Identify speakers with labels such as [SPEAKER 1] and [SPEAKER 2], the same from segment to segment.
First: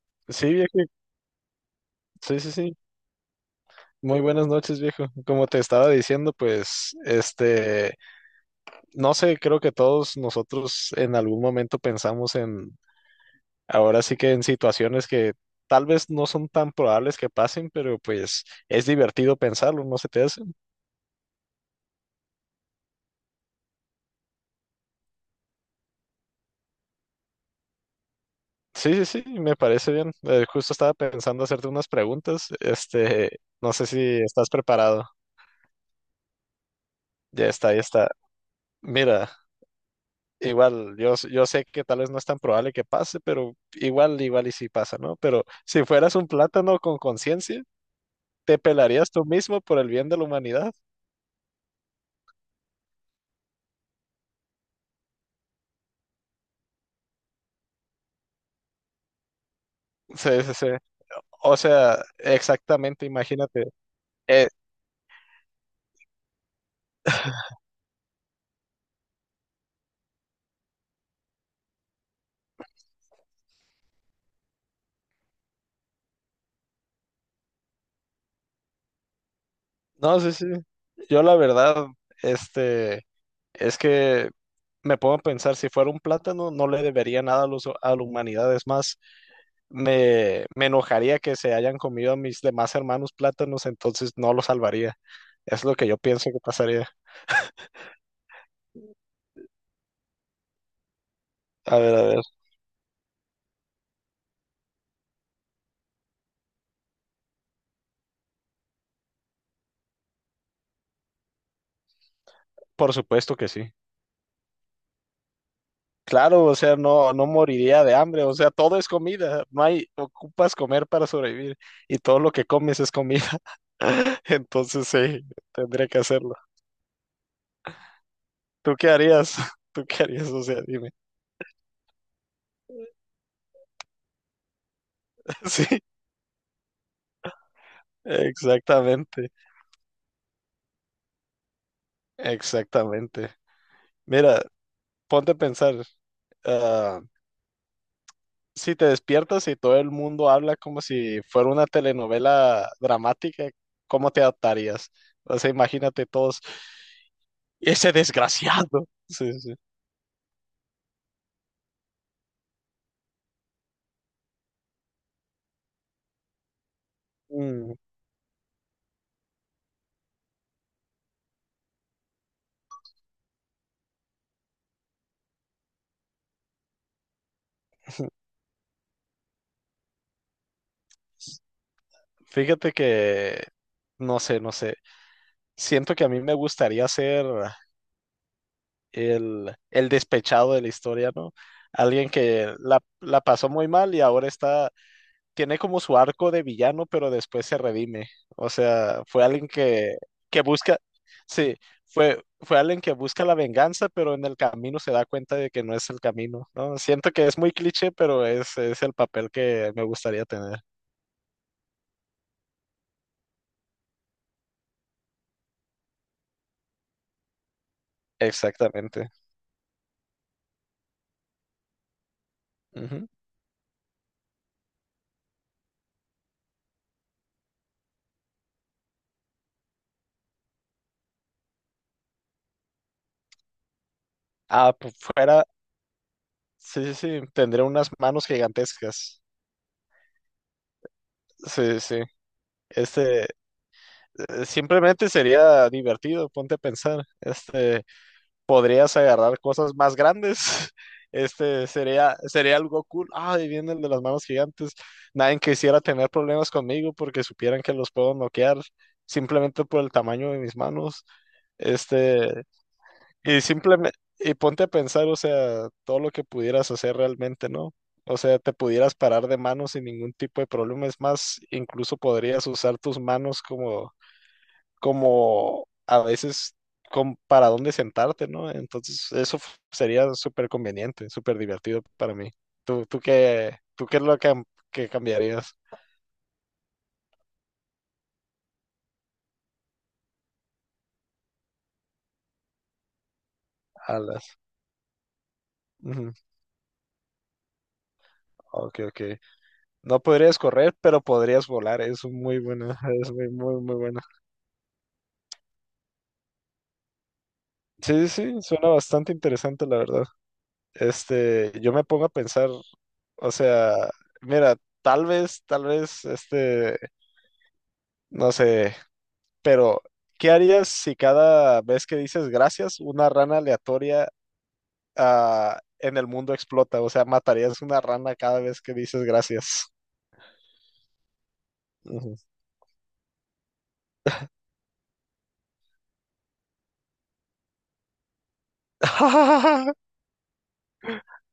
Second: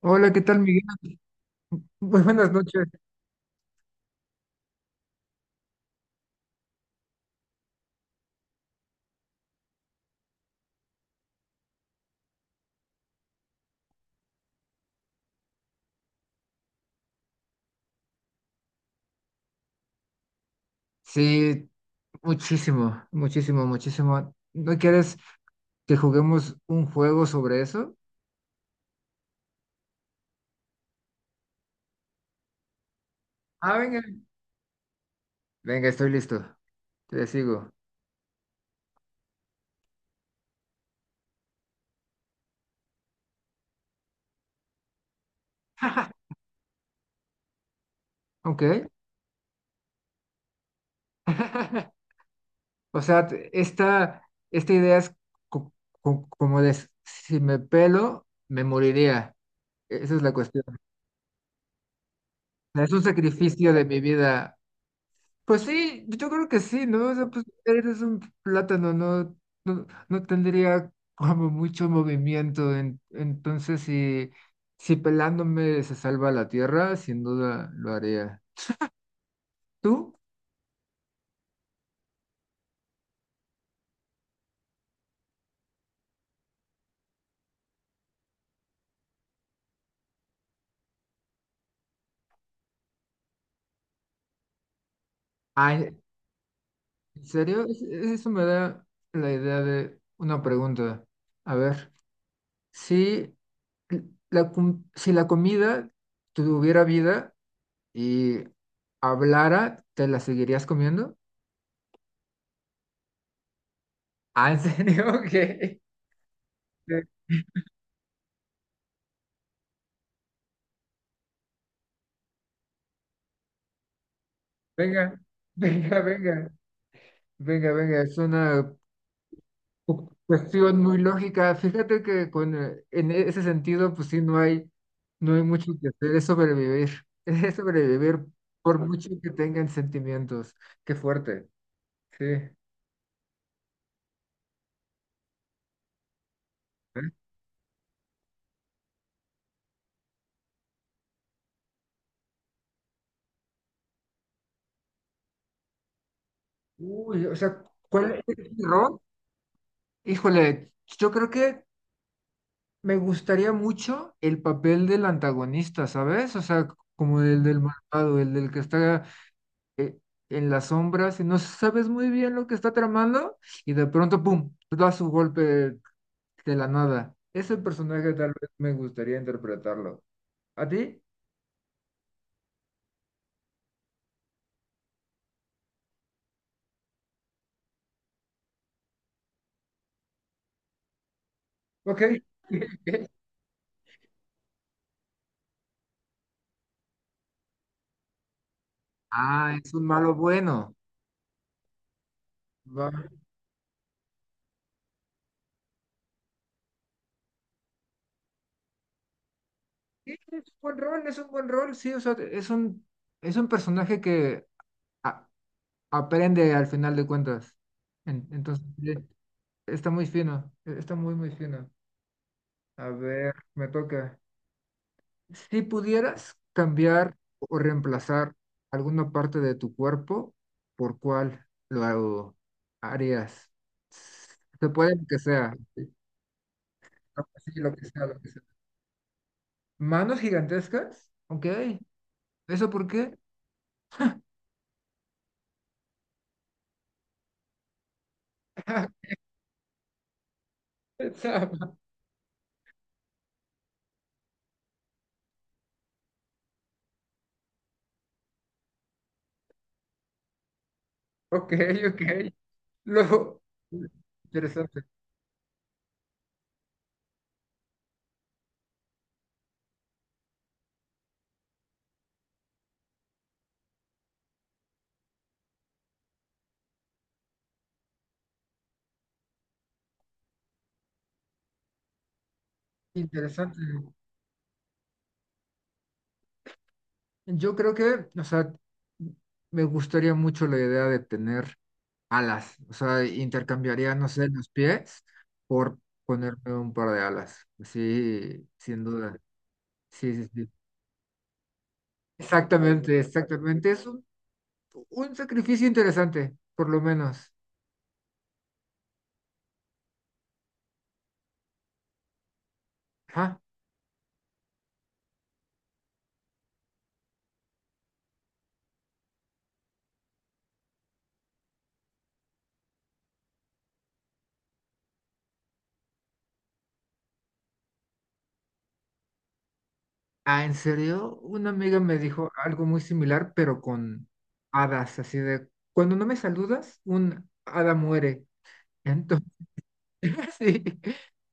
[SPEAKER 1] Hola, ¿qué
[SPEAKER 2] Sí,
[SPEAKER 1] tal,
[SPEAKER 2] viejo.
[SPEAKER 1] Miguel? Muy
[SPEAKER 2] Sí,
[SPEAKER 1] buenas
[SPEAKER 2] sí, sí.
[SPEAKER 1] noches.
[SPEAKER 2] Muy buenas noches, viejo. Como te estaba diciendo, pues, no sé, creo que todos nosotros en algún momento pensamos en, ahora sí que en situaciones que tal vez no son tan probables que pasen, pero pues es divertido pensarlo, ¿no se te hace?
[SPEAKER 1] Sí, muchísimo, muchísimo, muchísimo. ¿No quieres que juguemos un juego sobre eso?
[SPEAKER 2] Sí, sí, sí, me parece bien. Justo estaba pensando hacerte unas preguntas. No
[SPEAKER 1] Ah,
[SPEAKER 2] sé si
[SPEAKER 1] venga.
[SPEAKER 2] estás preparado.
[SPEAKER 1] Venga, estoy listo. Te
[SPEAKER 2] Ya
[SPEAKER 1] sigo.
[SPEAKER 2] está, ya está. Mira. Igual, yo sé que tal vez no es tan probable que pase, pero igual y sí pasa, ¿no? Pero si fueras un plátano con conciencia, te
[SPEAKER 1] Ok.
[SPEAKER 2] pelarías tú mismo por el bien de la humanidad.
[SPEAKER 1] O sea, esta, esta idea es co- como de si me pelo, me moriría. Esa es la
[SPEAKER 2] Sí, sí,
[SPEAKER 1] cuestión.
[SPEAKER 2] sí.
[SPEAKER 1] O
[SPEAKER 2] O sea,
[SPEAKER 1] sea, es un
[SPEAKER 2] exactamente, imagínate.
[SPEAKER 1] sacrificio de mi
[SPEAKER 2] Eh,
[SPEAKER 1] vida. Pues sí, yo creo que sí, ¿no? O sea, pues eres un plátano, no tendría como mucho movimiento. Entonces, si, si pelándome se salva la tierra, sin duda lo haría. ¿Tú?
[SPEAKER 2] no, sí, sí. Yo la verdad, este, es que me pongo a pensar, si fuera un plátano, no le debería nada a la humanidad. Es más, me enojaría que se hayan comido a mis demás hermanos plátanos, entonces no los salvaría. Es lo que
[SPEAKER 1] Ay,
[SPEAKER 2] yo pienso que pasaría.
[SPEAKER 1] ¿en serio? Eso me da la idea de una pregunta. A
[SPEAKER 2] A
[SPEAKER 1] ver,
[SPEAKER 2] ver, a ver.
[SPEAKER 1] si la, si la comida tuviera vida y hablara, ¿te la seguirías comiendo?
[SPEAKER 2] Por supuesto que sí.
[SPEAKER 1] Ah, ¿en serio?
[SPEAKER 2] Claro, o sea,
[SPEAKER 1] ¿Qué?
[SPEAKER 2] no, no moriría de hambre, o sea, todo es comida, no hay, ocupas comer para sobrevivir y todo lo que comes es comida, entonces sí,
[SPEAKER 1] Venga,
[SPEAKER 2] tendría que
[SPEAKER 1] venga,
[SPEAKER 2] hacerlo.
[SPEAKER 1] venga, venga, venga, es una
[SPEAKER 2] ¿Tú qué harías? ¿Tú qué harías? O sea,
[SPEAKER 1] cuestión
[SPEAKER 2] dime.
[SPEAKER 1] muy lógica. Fíjate que con, en ese sentido, pues sí, no hay, no hay mucho
[SPEAKER 2] Sí,
[SPEAKER 1] que hacer, es sobrevivir, es sobrevivir por mucho
[SPEAKER 2] exactamente,
[SPEAKER 1] que tengan sentimientos. Qué fuerte, sí. ¿Eh?
[SPEAKER 2] exactamente. Mira, ponte a pensar, ah, si te despiertas y todo el mundo habla como si fuera una telenovela dramática, ¿cómo te adaptarías? O sea, imagínate todos.
[SPEAKER 1] Uy, o sea,
[SPEAKER 2] Y ese
[SPEAKER 1] ¿cuál es mi
[SPEAKER 2] desgraciado.
[SPEAKER 1] rol?
[SPEAKER 2] Sí, sí.
[SPEAKER 1] Híjole, yo creo que me gustaría mucho el papel del antagonista, ¿sabes? O sea, como el del
[SPEAKER 2] Mm,
[SPEAKER 1] malvado, el del que está eh, en las sombras y no sabes muy bien lo que está tramando y de pronto, ¡pum!, da su golpe de la nada. Ese personaje tal vez me gustaría interpretarlo. ¿A ti?
[SPEAKER 2] Fíjate que, no sé, no sé. Siento que a mí me gustaría ser el despechado de la historia, ¿no?
[SPEAKER 1] Ok,
[SPEAKER 2] Alguien que la,
[SPEAKER 1] ok.
[SPEAKER 2] la pasó muy mal y ahora tiene como su arco de villano, pero después se redime. O sea, fue alguien
[SPEAKER 1] Ah, es un
[SPEAKER 2] que,
[SPEAKER 1] malo
[SPEAKER 2] que
[SPEAKER 1] bueno.
[SPEAKER 2] busca, sí, fue alguien que
[SPEAKER 1] Va.
[SPEAKER 2] busca la venganza, pero en el camino se da cuenta de que no es el camino, ¿no? Siento que es muy cliché, pero es el papel que me
[SPEAKER 1] Sí,
[SPEAKER 2] gustaría
[SPEAKER 1] es un
[SPEAKER 2] tener.
[SPEAKER 1] buen rol, es un buen rol, sí, o sea, es un personaje que a- aprende al final de cuentas. Entonces, sí,
[SPEAKER 2] Exactamente.
[SPEAKER 1] está muy fino, e, está muy, muy fino. A
[SPEAKER 2] Ujú.
[SPEAKER 1] ver, me toca. Si pudieras cambiar o reemplazar alguna parte de tu cuerpo, ¿por cuál lo harías? Se
[SPEAKER 2] Ah, pues
[SPEAKER 1] puede lo que
[SPEAKER 2] fuera,
[SPEAKER 1] sea. Sí,
[SPEAKER 2] sí, sí, sí,
[SPEAKER 1] sí,
[SPEAKER 2] tendría
[SPEAKER 1] lo que
[SPEAKER 2] unas
[SPEAKER 1] sea, lo
[SPEAKER 2] manos
[SPEAKER 1] que sea.
[SPEAKER 2] gigantescas.
[SPEAKER 1] ¿Manos gigantescas? Ok.
[SPEAKER 2] Sí, sí.
[SPEAKER 1] ¿Eso por qué?
[SPEAKER 2] Este, simplemente sería divertido, ponte a pensar. Podrías agarrar cosas más grandes. Este,
[SPEAKER 1] Pensaba.
[SPEAKER 2] sería, sería algo cool. Ah, y viene el de las manos gigantes. Nadie quisiera tener problemas conmigo porque supieran que los puedo noquear simplemente por el tamaño de mis manos.
[SPEAKER 1] Ok, ok.
[SPEAKER 2] Este, Y
[SPEAKER 1] Luego,
[SPEAKER 2] simplemente, y ponte a
[SPEAKER 1] interesante,
[SPEAKER 2] pensar, o sea, todo lo que pudieras hacer realmente, ¿no? O sea, te pudieras parar de manos sin ningún tipo de problema. Es más, incluso podrías usar tus manos como, a veces como para dónde sentarte, ¿no? Entonces, eso sería súper conveniente, súper divertido para mí. ¿Tú, tú qué,
[SPEAKER 1] interesante.
[SPEAKER 2] tú qué es lo que cambiarías?
[SPEAKER 1] Yo creo que, o sea, me gustaría mucho la idea de tener alas. O sea, intercambiaría, no
[SPEAKER 2] Alas.
[SPEAKER 1] sé, los pies por
[SPEAKER 2] Ujú.
[SPEAKER 1] ponerme un par de alas. Sí,
[SPEAKER 2] Ok,
[SPEAKER 1] sin
[SPEAKER 2] ok.
[SPEAKER 1] duda.
[SPEAKER 2] No
[SPEAKER 1] Sí, sí,
[SPEAKER 2] podrías
[SPEAKER 1] sí.
[SPEAKER 2] correr, pero podrías volar. Es muy buena,
[SPEAKER 1] Exactamente,
[SPEAKER 2] es muy, muy,
[SPEAKER 1] exactamente.
[SPEAKER 2] muy
[SPEAKER 1] Es
[SPEAKER 2] buena.
[SPEAKER 1] un sacrificio interesante, por lo menos.
[SPEAKER 2] Sí, sí, sí, suena bastante interesante, la verdad. Yo me pongo a pensar, o
[SPEAKER 1] Ajá.
[SPEAKER 2] sea, mira, tal vez, no sé, pero ¿qué harías si cada vez que dices gracias, una rana aleatoria, en el mundo explota? O sea, matarías una rana cada vez que dices gracias.
[SPEAKER 1] Ah, ¿en serio? Una amiga me
[SPEAKER 2] Ujú.
[SPEAKER 1] dijo algo muy similar, pero con hadas, así de, cuando no me saludas, un hada muere. Entonces, sí,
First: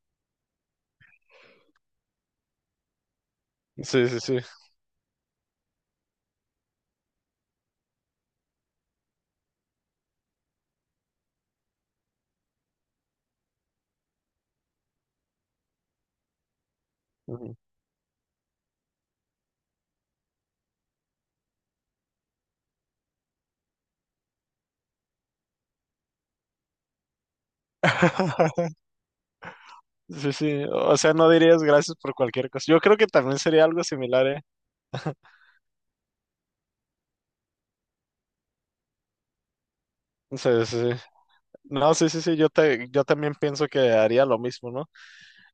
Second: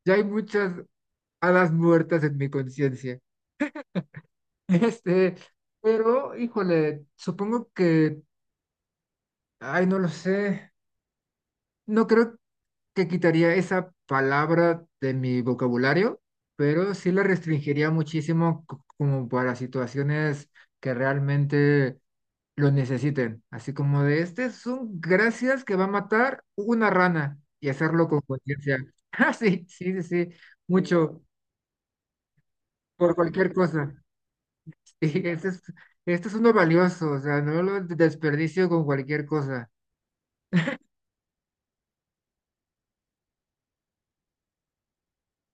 [SPEAKER 1] ya hay muchas hadas muertas en mi conciencia.
[SPEAKER 2] Sí, sí, sí.
[SPEAKER 1] Este, pero, híjole, supongo que, ay, no lo sé. No creo que quitaría esa palabra de mi vocabulario, pero sí la
[SPEAKER 2] Ujú.
[SPEAKER 1] restringiría muchísimo como para situaciones que realmente lo necesiten. Así como de, este es un gracias que va a matar una rana y hacerlo con conciencia. Ah, sí, sí, sí, sí,
[SPEAKER 2] Sí, sí. O sea,
[SPEAKER 1] mucho,
[SPEAKER 2] no dirías gracias por cualquier cosa. Yo creo que
[SPEAKER 1] por
[SPEAKER 2] también
[SPEAKER 1] cualquier
[SPEAKER 2] sería algo
[SPEAKER 1] cosa.
[SPEAKER 2] similar, ¿eh?
[SPEAKER 1] Y este es uno valioso, o sea, no lo desperdicio con cualquier cosa.
[SPEAKER 2] Sí, sí. No, sí, sí, sí, yo también pienso que haría lo mismo, ¿no?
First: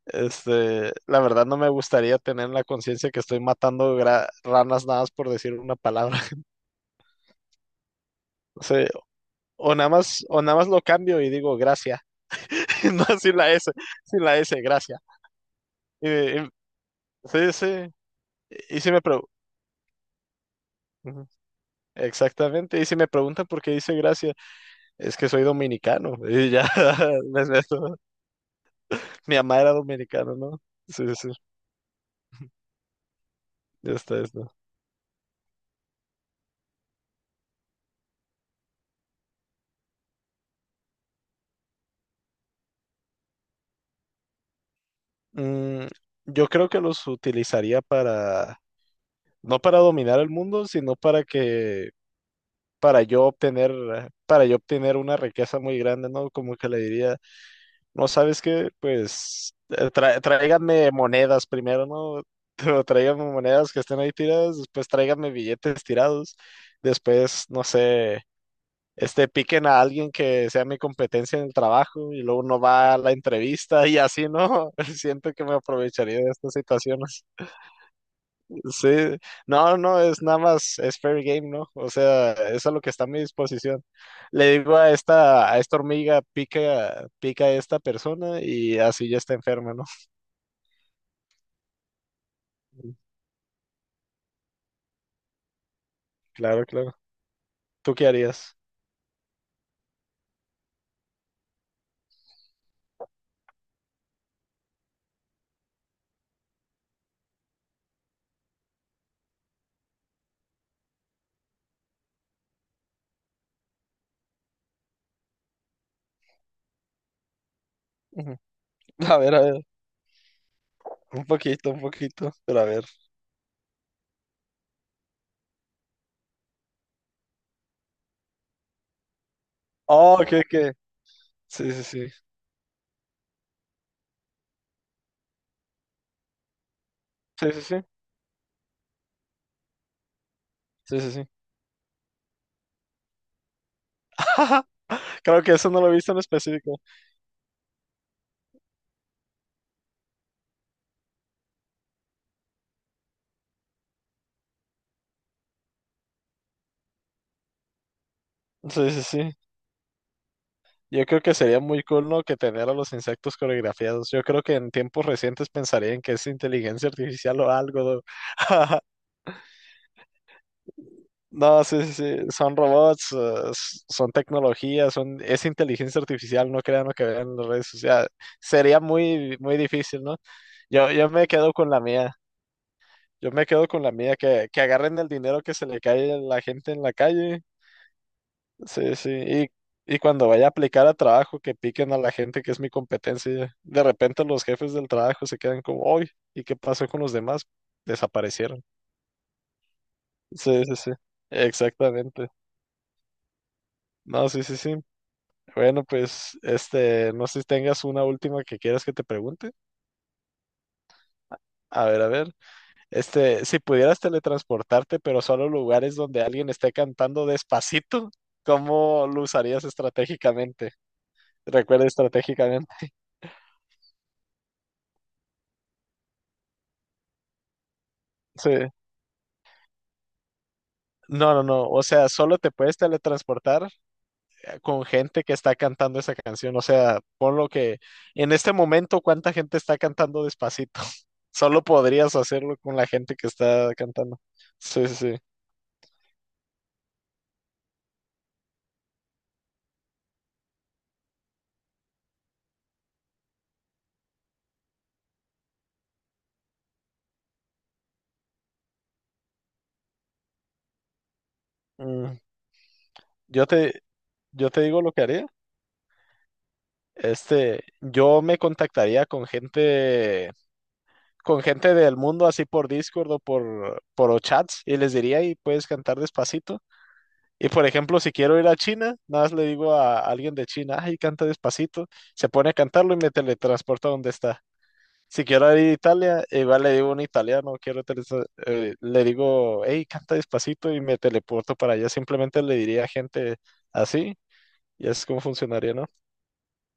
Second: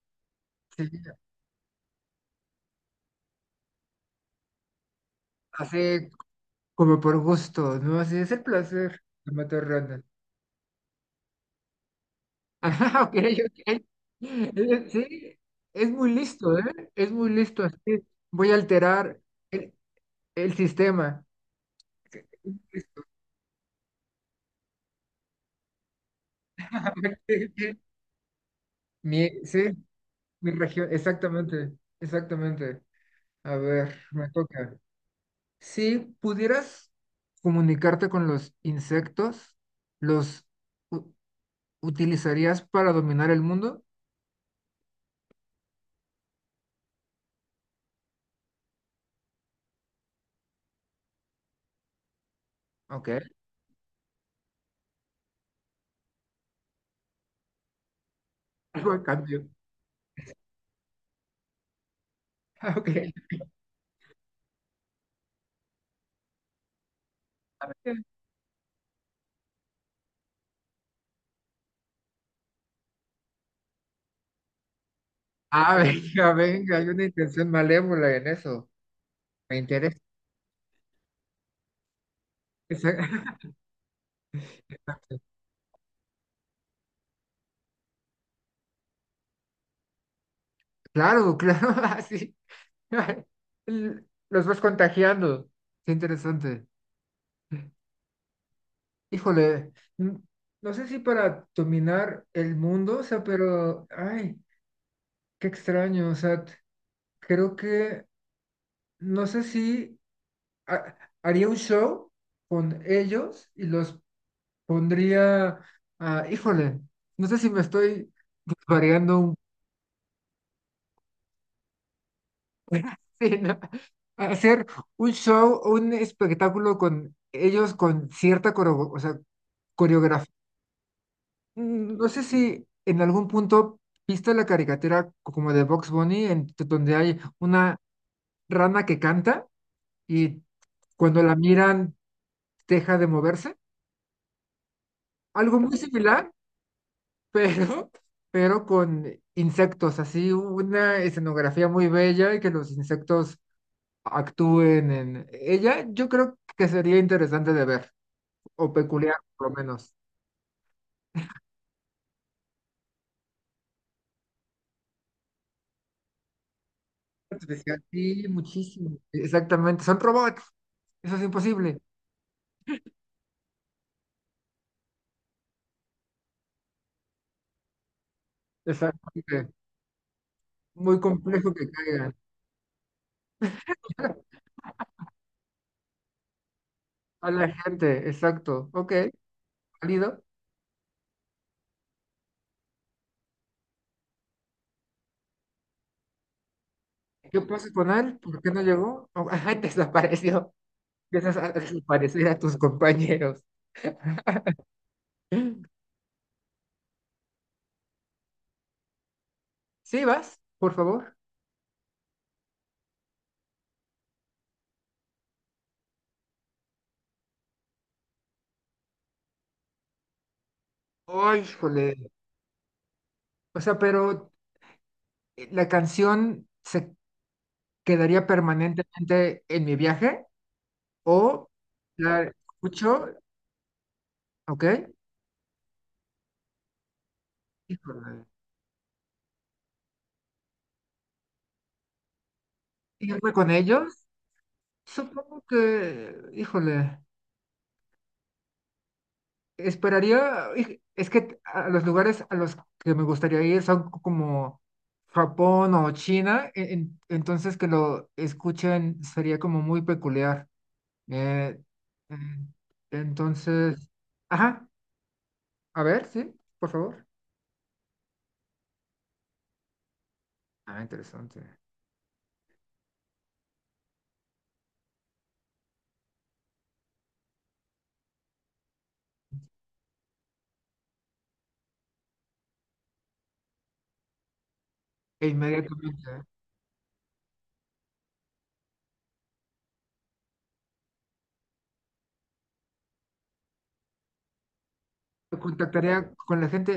[SPEAKER 2] Este,
[SPEAKER 1] Sí,
[SPEAKER 2] la verdad no me gustaría tener en la conciencia que estoy matando ranas nada más por decir una
[SPEAKER 1] así
[SPEAKER 2] palabra.
[SPEAKER 1] como por gusto, ¿no? Así es el
[SPEAKER 2] O sea,
[SPEAKER 1] placer de matar
[SPEAKER 2] o nada
[SPEAKER 1] ranas.
[SPEAKER 2] más, o nada más lo cambio y digo gracia,
[SPEAKER 1] Ajá,
[SPEAKER 2] no
[SPEAKER 1] ok,
[SPEAKER 2] sin la
[SPEAKER 1] ok.
[SPEAKER 2] S, sin la S, gracia.
[SPEAKER 1] Sí, es
[SPEAKER 2] Y,
[SPEAKER 1] muy
[SPEAKER 2] y-
[SPEAKER 1] listo, ¿eh? Es muy
[SPEAKER 2] sí,
[SPEAKER 1] listo, así.
[SPEAKER 2] sí,
[SPEAKER 1] Voy a
[SPEAKER 2] y si me
[SPEAKER 1] alterar el, el sistema.
[SPEAKER 2] preguntan, exactamente, y si me preguntan por qué dice gracia, es que soy dominicano, y ya, me- me-
[SPEAKER 1] Mi,
[SPEAKER 2] mi mamá
[SPEAKER 1] sí,
[SPEAKER 2] era dominicana,
[SPEAKER 1] mi
[SPEAKER 2] ¿no?
[SPEAKER 1] región,
[SPEAKER 2] Sí, sí,
[SPEAKER 1] exactamente, exactamente. A
[SPEAKER 2] ya
[SPEAKER 1] ver,
[SPEAKER 2] está, ya
[SPEAKER 1] me
[SPEAKER 2] está.
[SPEAKER 1] toca. Si pudieras comunicarte con los insectos, ¿los u- utilizarías para dominar el mundo?
[SPEAKER 2] Mm, yo creo que los utilizaría no para dominar el mundo, sino para
[SPEAKER 1] Ok,
[SPEAKER 2] yo obtener, eh, para yo obtener una riqueza muy grande, ¿no? Como que le diría, no sabes qué,
[SPEAKER 1] algo a cambio.
[SPEAKER 2] pues tráiganme monedas primero, ¿no? Pero
[SPEAKER 1] Ok.
[SPEAKER 2] tráiganme monedas que estén ahí tiradas, después tráiganme billetes tirados, después, no sé, piquen a alguien que sea mi competencia en el trabajo y luego uno va a la entrevista y así, ¿no? Siento que me
[SPEAKER 1] Ah,
[SPEAKER 2] aprovecharía de
[SPEAKER 1] venga,
[SPEAKER 2] esta
[SPEAKER 1] venga, hay
[SPEAKER 2] situación.
[SPEAKER 1] una intención malévola en eso.
[SPEAKER 2] Sí,
[SPEAKER 1] Me
[SPEAKER 2] no,
[SPEAKER 1] interesa.
[SPEAKER 2] no, es nada más, es fair game, ¿no? O sea, eso es lo que está a mi
[SPEAKER 1] Esa-
[SPEAKER 2] disposición. Le digo a esta, a esta hormiga, pica, pica a esta persona y así ya está enferma, ¿no?
[SPEAKER 1] Claro, claro, así.
[SPEAKER 2] Mm,
[SPEAKER 1] L- Los vas contagiando. Qué
[SPEAKER 2] claro,
[SPEAKER 1] interesante.
[SPEAKER 2] claro. ¿Tú qué harías?
[SPEAKER 1] Híjole, n- no sé si para dominar el mundo, o sea, pero, ay, qué extraño, o sea, creo que, no sé si ha- haría un show con ellos y los pondría a, híjole, no sé si me estoy
[SPEAKER 2] Ujú.
[SPEAKER 1] variando un
[SPEAKER 2] A ver, un poquito, pero a ver.
[SPEAKER 1] sí, ¿no? A hacer un show o un espectáculo con ellos con cierta o sea,
[SPEAKER 2] Oh,
[SPEAKER 1] coreografía.
[SPEAKER 2] sí, sí,
[SPEAKER 1] Mm,
[SPEAKER 2] sí,
[SPEAKER 1] no sé si en algún punto viste la caricatura como de Box Bunny, en, donde hay
[SPEAKER 2] sí, sí,
[SPEAKER 1] una
[SPEAKER 2] sí,
[SPEAKER 1] rana que canta y
[SPEAKER 2] sí, sí,
[SPEAKER 1] cuando
[SPEAKER 2] sí.
[SPEAKER 1] la miran deja de moverse.
[SPEAKER 2] Creo que
[SPEAKER 1] Algo
[SPEAKER 2] eso
[SPEAKER 1] muy
[SPEAKER 2] no lo he visto en
[SPEAKER 1] similar,
[SPEAKER 2] específico.
[SPEAKER 1] pero, pero con insectos, así una escenografía muy bella y que los insectos actúen en ella, yo creo que sería interesante de ver, o
[SPEAKER 2] Sí, sí,
[SPEAKER 1] peculiar
[SPEAKER 2] sí.
[SPEAKER 1] por lo menos.
[SPEAKER 2] Yo creo que sería muy cool, ¿no? Que tener a los insectos coreografiados. Yo creo que en tiempos recientes pensarían que es inteligencia artificial o
[SPEAKER 1] Artificial,
[SPEAKER 2] algo.
[SPEAKER 1] sí,
[SPEAKER 2] ¿no?
[SPEAKER 1] muchísimo. Exactamente, son robots, eso es
[SPEAKER 2] No,
[SPEAKER 1] imposible.
[SPEAKER 2] sí, sí, sí, son robots, son tecnologías, es inteligencia artificial, no crean lo que vean en las redes sociales. Sería muy,
[SPEAKER 1] Exactamente,
[SPEAKER 2] muy difícil, ¿no? Yo,
[SPEAKER 1] muy
[SPEAKER 2] yo me
[SPEAKER 1] complejo
[SPEAKER 2] quedo
[SPEAKER 1] que
[SPEAKER 2] con la mía,
[SPEAKER 1] caigan.
[SPEAKER 2] yo me quedo con la mía, que agarren el dinero que se le cae a la gente en la
[SPEAKER 1] A
[SPEAKER 2] calle.
[SPEAKER 1] la gente, exacto. Ok,
[SPEAKER 2] Sí, sí. Y
[SPEAKER 1] válido.
[SPEAKER 2] cuando vaya a aplicar a trabajo, que piquen a la gente que es mi competencia. De repente los jefes del trabajo se quedan como, hoy, ¿y qué pasó con los
[SPEAKER 1] ¿Qué
[SPEAKER 2] demás?
[SPEAKER 1] pasa con él? ¿Por qué no
[SPEAKER 2] Desaparecieron.
[SPEAKER 1] llegó? Oh, ajá, desapareció.
[SPEAKER 2] Sí, sí, sí.
[SPEAKER 1] Empiezas a desaparecer
[SPEAKER 2] Exactamente.
[SPEAKER 1] a tus compañeros.
[SPEAKER 2] No, sí, sí, sí.
[SPEAKER 1] Sí,
[SPEAKER 2] Bueno, pues, no sé si tengas una última que quieras que te pregunte.
[SPEAKER 1] vas, por favor.
[SPEAKER 2] A ver, a ver. Si pudieras teletransportarte, pero solo a lugares donde alguien esté cantando Despacito, ¿cómo lo usarías estratégicamente?
[SPEAKER 1] Ay,
[SPEAKER 2] Recuerda
[SPEAKER 1] híjole.
[SPEAKER 2] estratégicamente.
[SPEAKER 1] O sea, pero ¿la canción se quedaría
[SPEAKER 2] Sí.
[SPEAKER 1] permanentemente en mi viaje?
[SPEAKER 2] No, no,
[SPEAKER 1] ¿O
[SPEAKER 2] no. O sea,
[SPEAKER 1] la
[SPEAKER 2] solo te puedes
[SPEAKER 1] escucho?
[SPEAKER 2] teletransportar
[SPEAKER 1] ¿Ok?
[SPEAKER 2] con gente que está cantando esa canción. O sea, por lo que
[SPEAKER 1] Híjole.
[SPEAKER 2] en este momento, ¿cuánta gente está cantando Despacito? Solo podrías hacerlo con la gente que
[SPEAKER 1] ¿Irme con
[SPEAKER 2] está
[SPEAKER 1] ellos?
[SPEAKER 2] cantando. Sí, sí, sí.
[SPEAKER 1] Supongo que, híjole, esperaría, es que a los lugares a los que me gustaría ir son como Japón o China, entonces que lo escuchen sería como muy peculiar. Eh,
[SPEAKER 2] Mm,
[SPEAKER 1] mm,
[SPEAKER 2] Yo te,
[SPEAKER 1] entonces,
[SPEAKER 2] yo te
[SPEAKER 1] ajá,
[SPEAKER 2] digo lo que haría.
[SPEAKER 1] a ver, sí, por favor.
[SPEAKER 2] Yo me contactaría
[SPEAKER 1] Ah, interesante.
[SPEAKER 2] con gente del mundo, así por Discord o por chats, y les diría, y puedes cantar Despacito. Y por ejemplo, si quiero ir a China, nada más le digo a alguien de China, ay, canta Despacito, se pone a cantarlo y me teletransporta a donde está. Si
[SPEAKER 1] E
[SPEAKER 2] quiero ir a
[SPEAKER 1] inmediatamente
[SPEAKER 2] Italia, igual le digo a un italiano, le digo, hey, canta Despacito y me teleporto para allá. Simplemente le diría a gente así y es como funcionaría, ¿no?
[SPEAKER 1] contactaría con la gente.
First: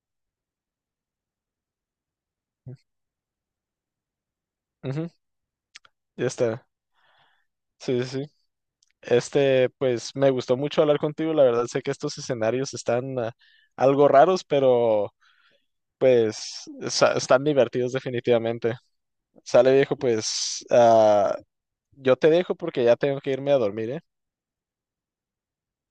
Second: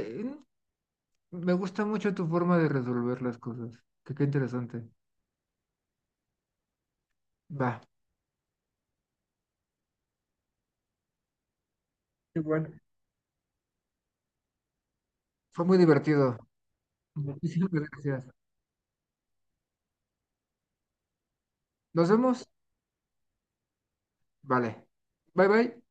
[SPEAKER 1] Mm, me gusta mucho tu forma de resolver las cosas. Que qué interesante.
[SPEAKER 2] Ujú, ya está.
[SPEAKER 1] Va.
[SPEAKER 2] Sí, sí, sí. Pues me gustó mucho hablar contigo. La verdad, sé que estos
[SPEAKER 1] Qué bueno.
[SPEAKER 2] escenarios están algo raros, pero
[SPEAKER 1] Fue muy divertido.
[SPEAKER 2] pues están
[SPEAKER 1] Muchísimas
[SPEAKER 2] divertidos
[SPEAKER 1] gracias.
[SPEAKER 2] definitivamente. Sale viejo, pues
[SPEAKER 1] Nos
[SPEAKER 2] yo te
[SPEAKER 1] vemos.
[SPEAKER 2] dejo porque ya tengo que irme a dormir, ¿eh?
[SPEAKER 1] Vale. Bye bye.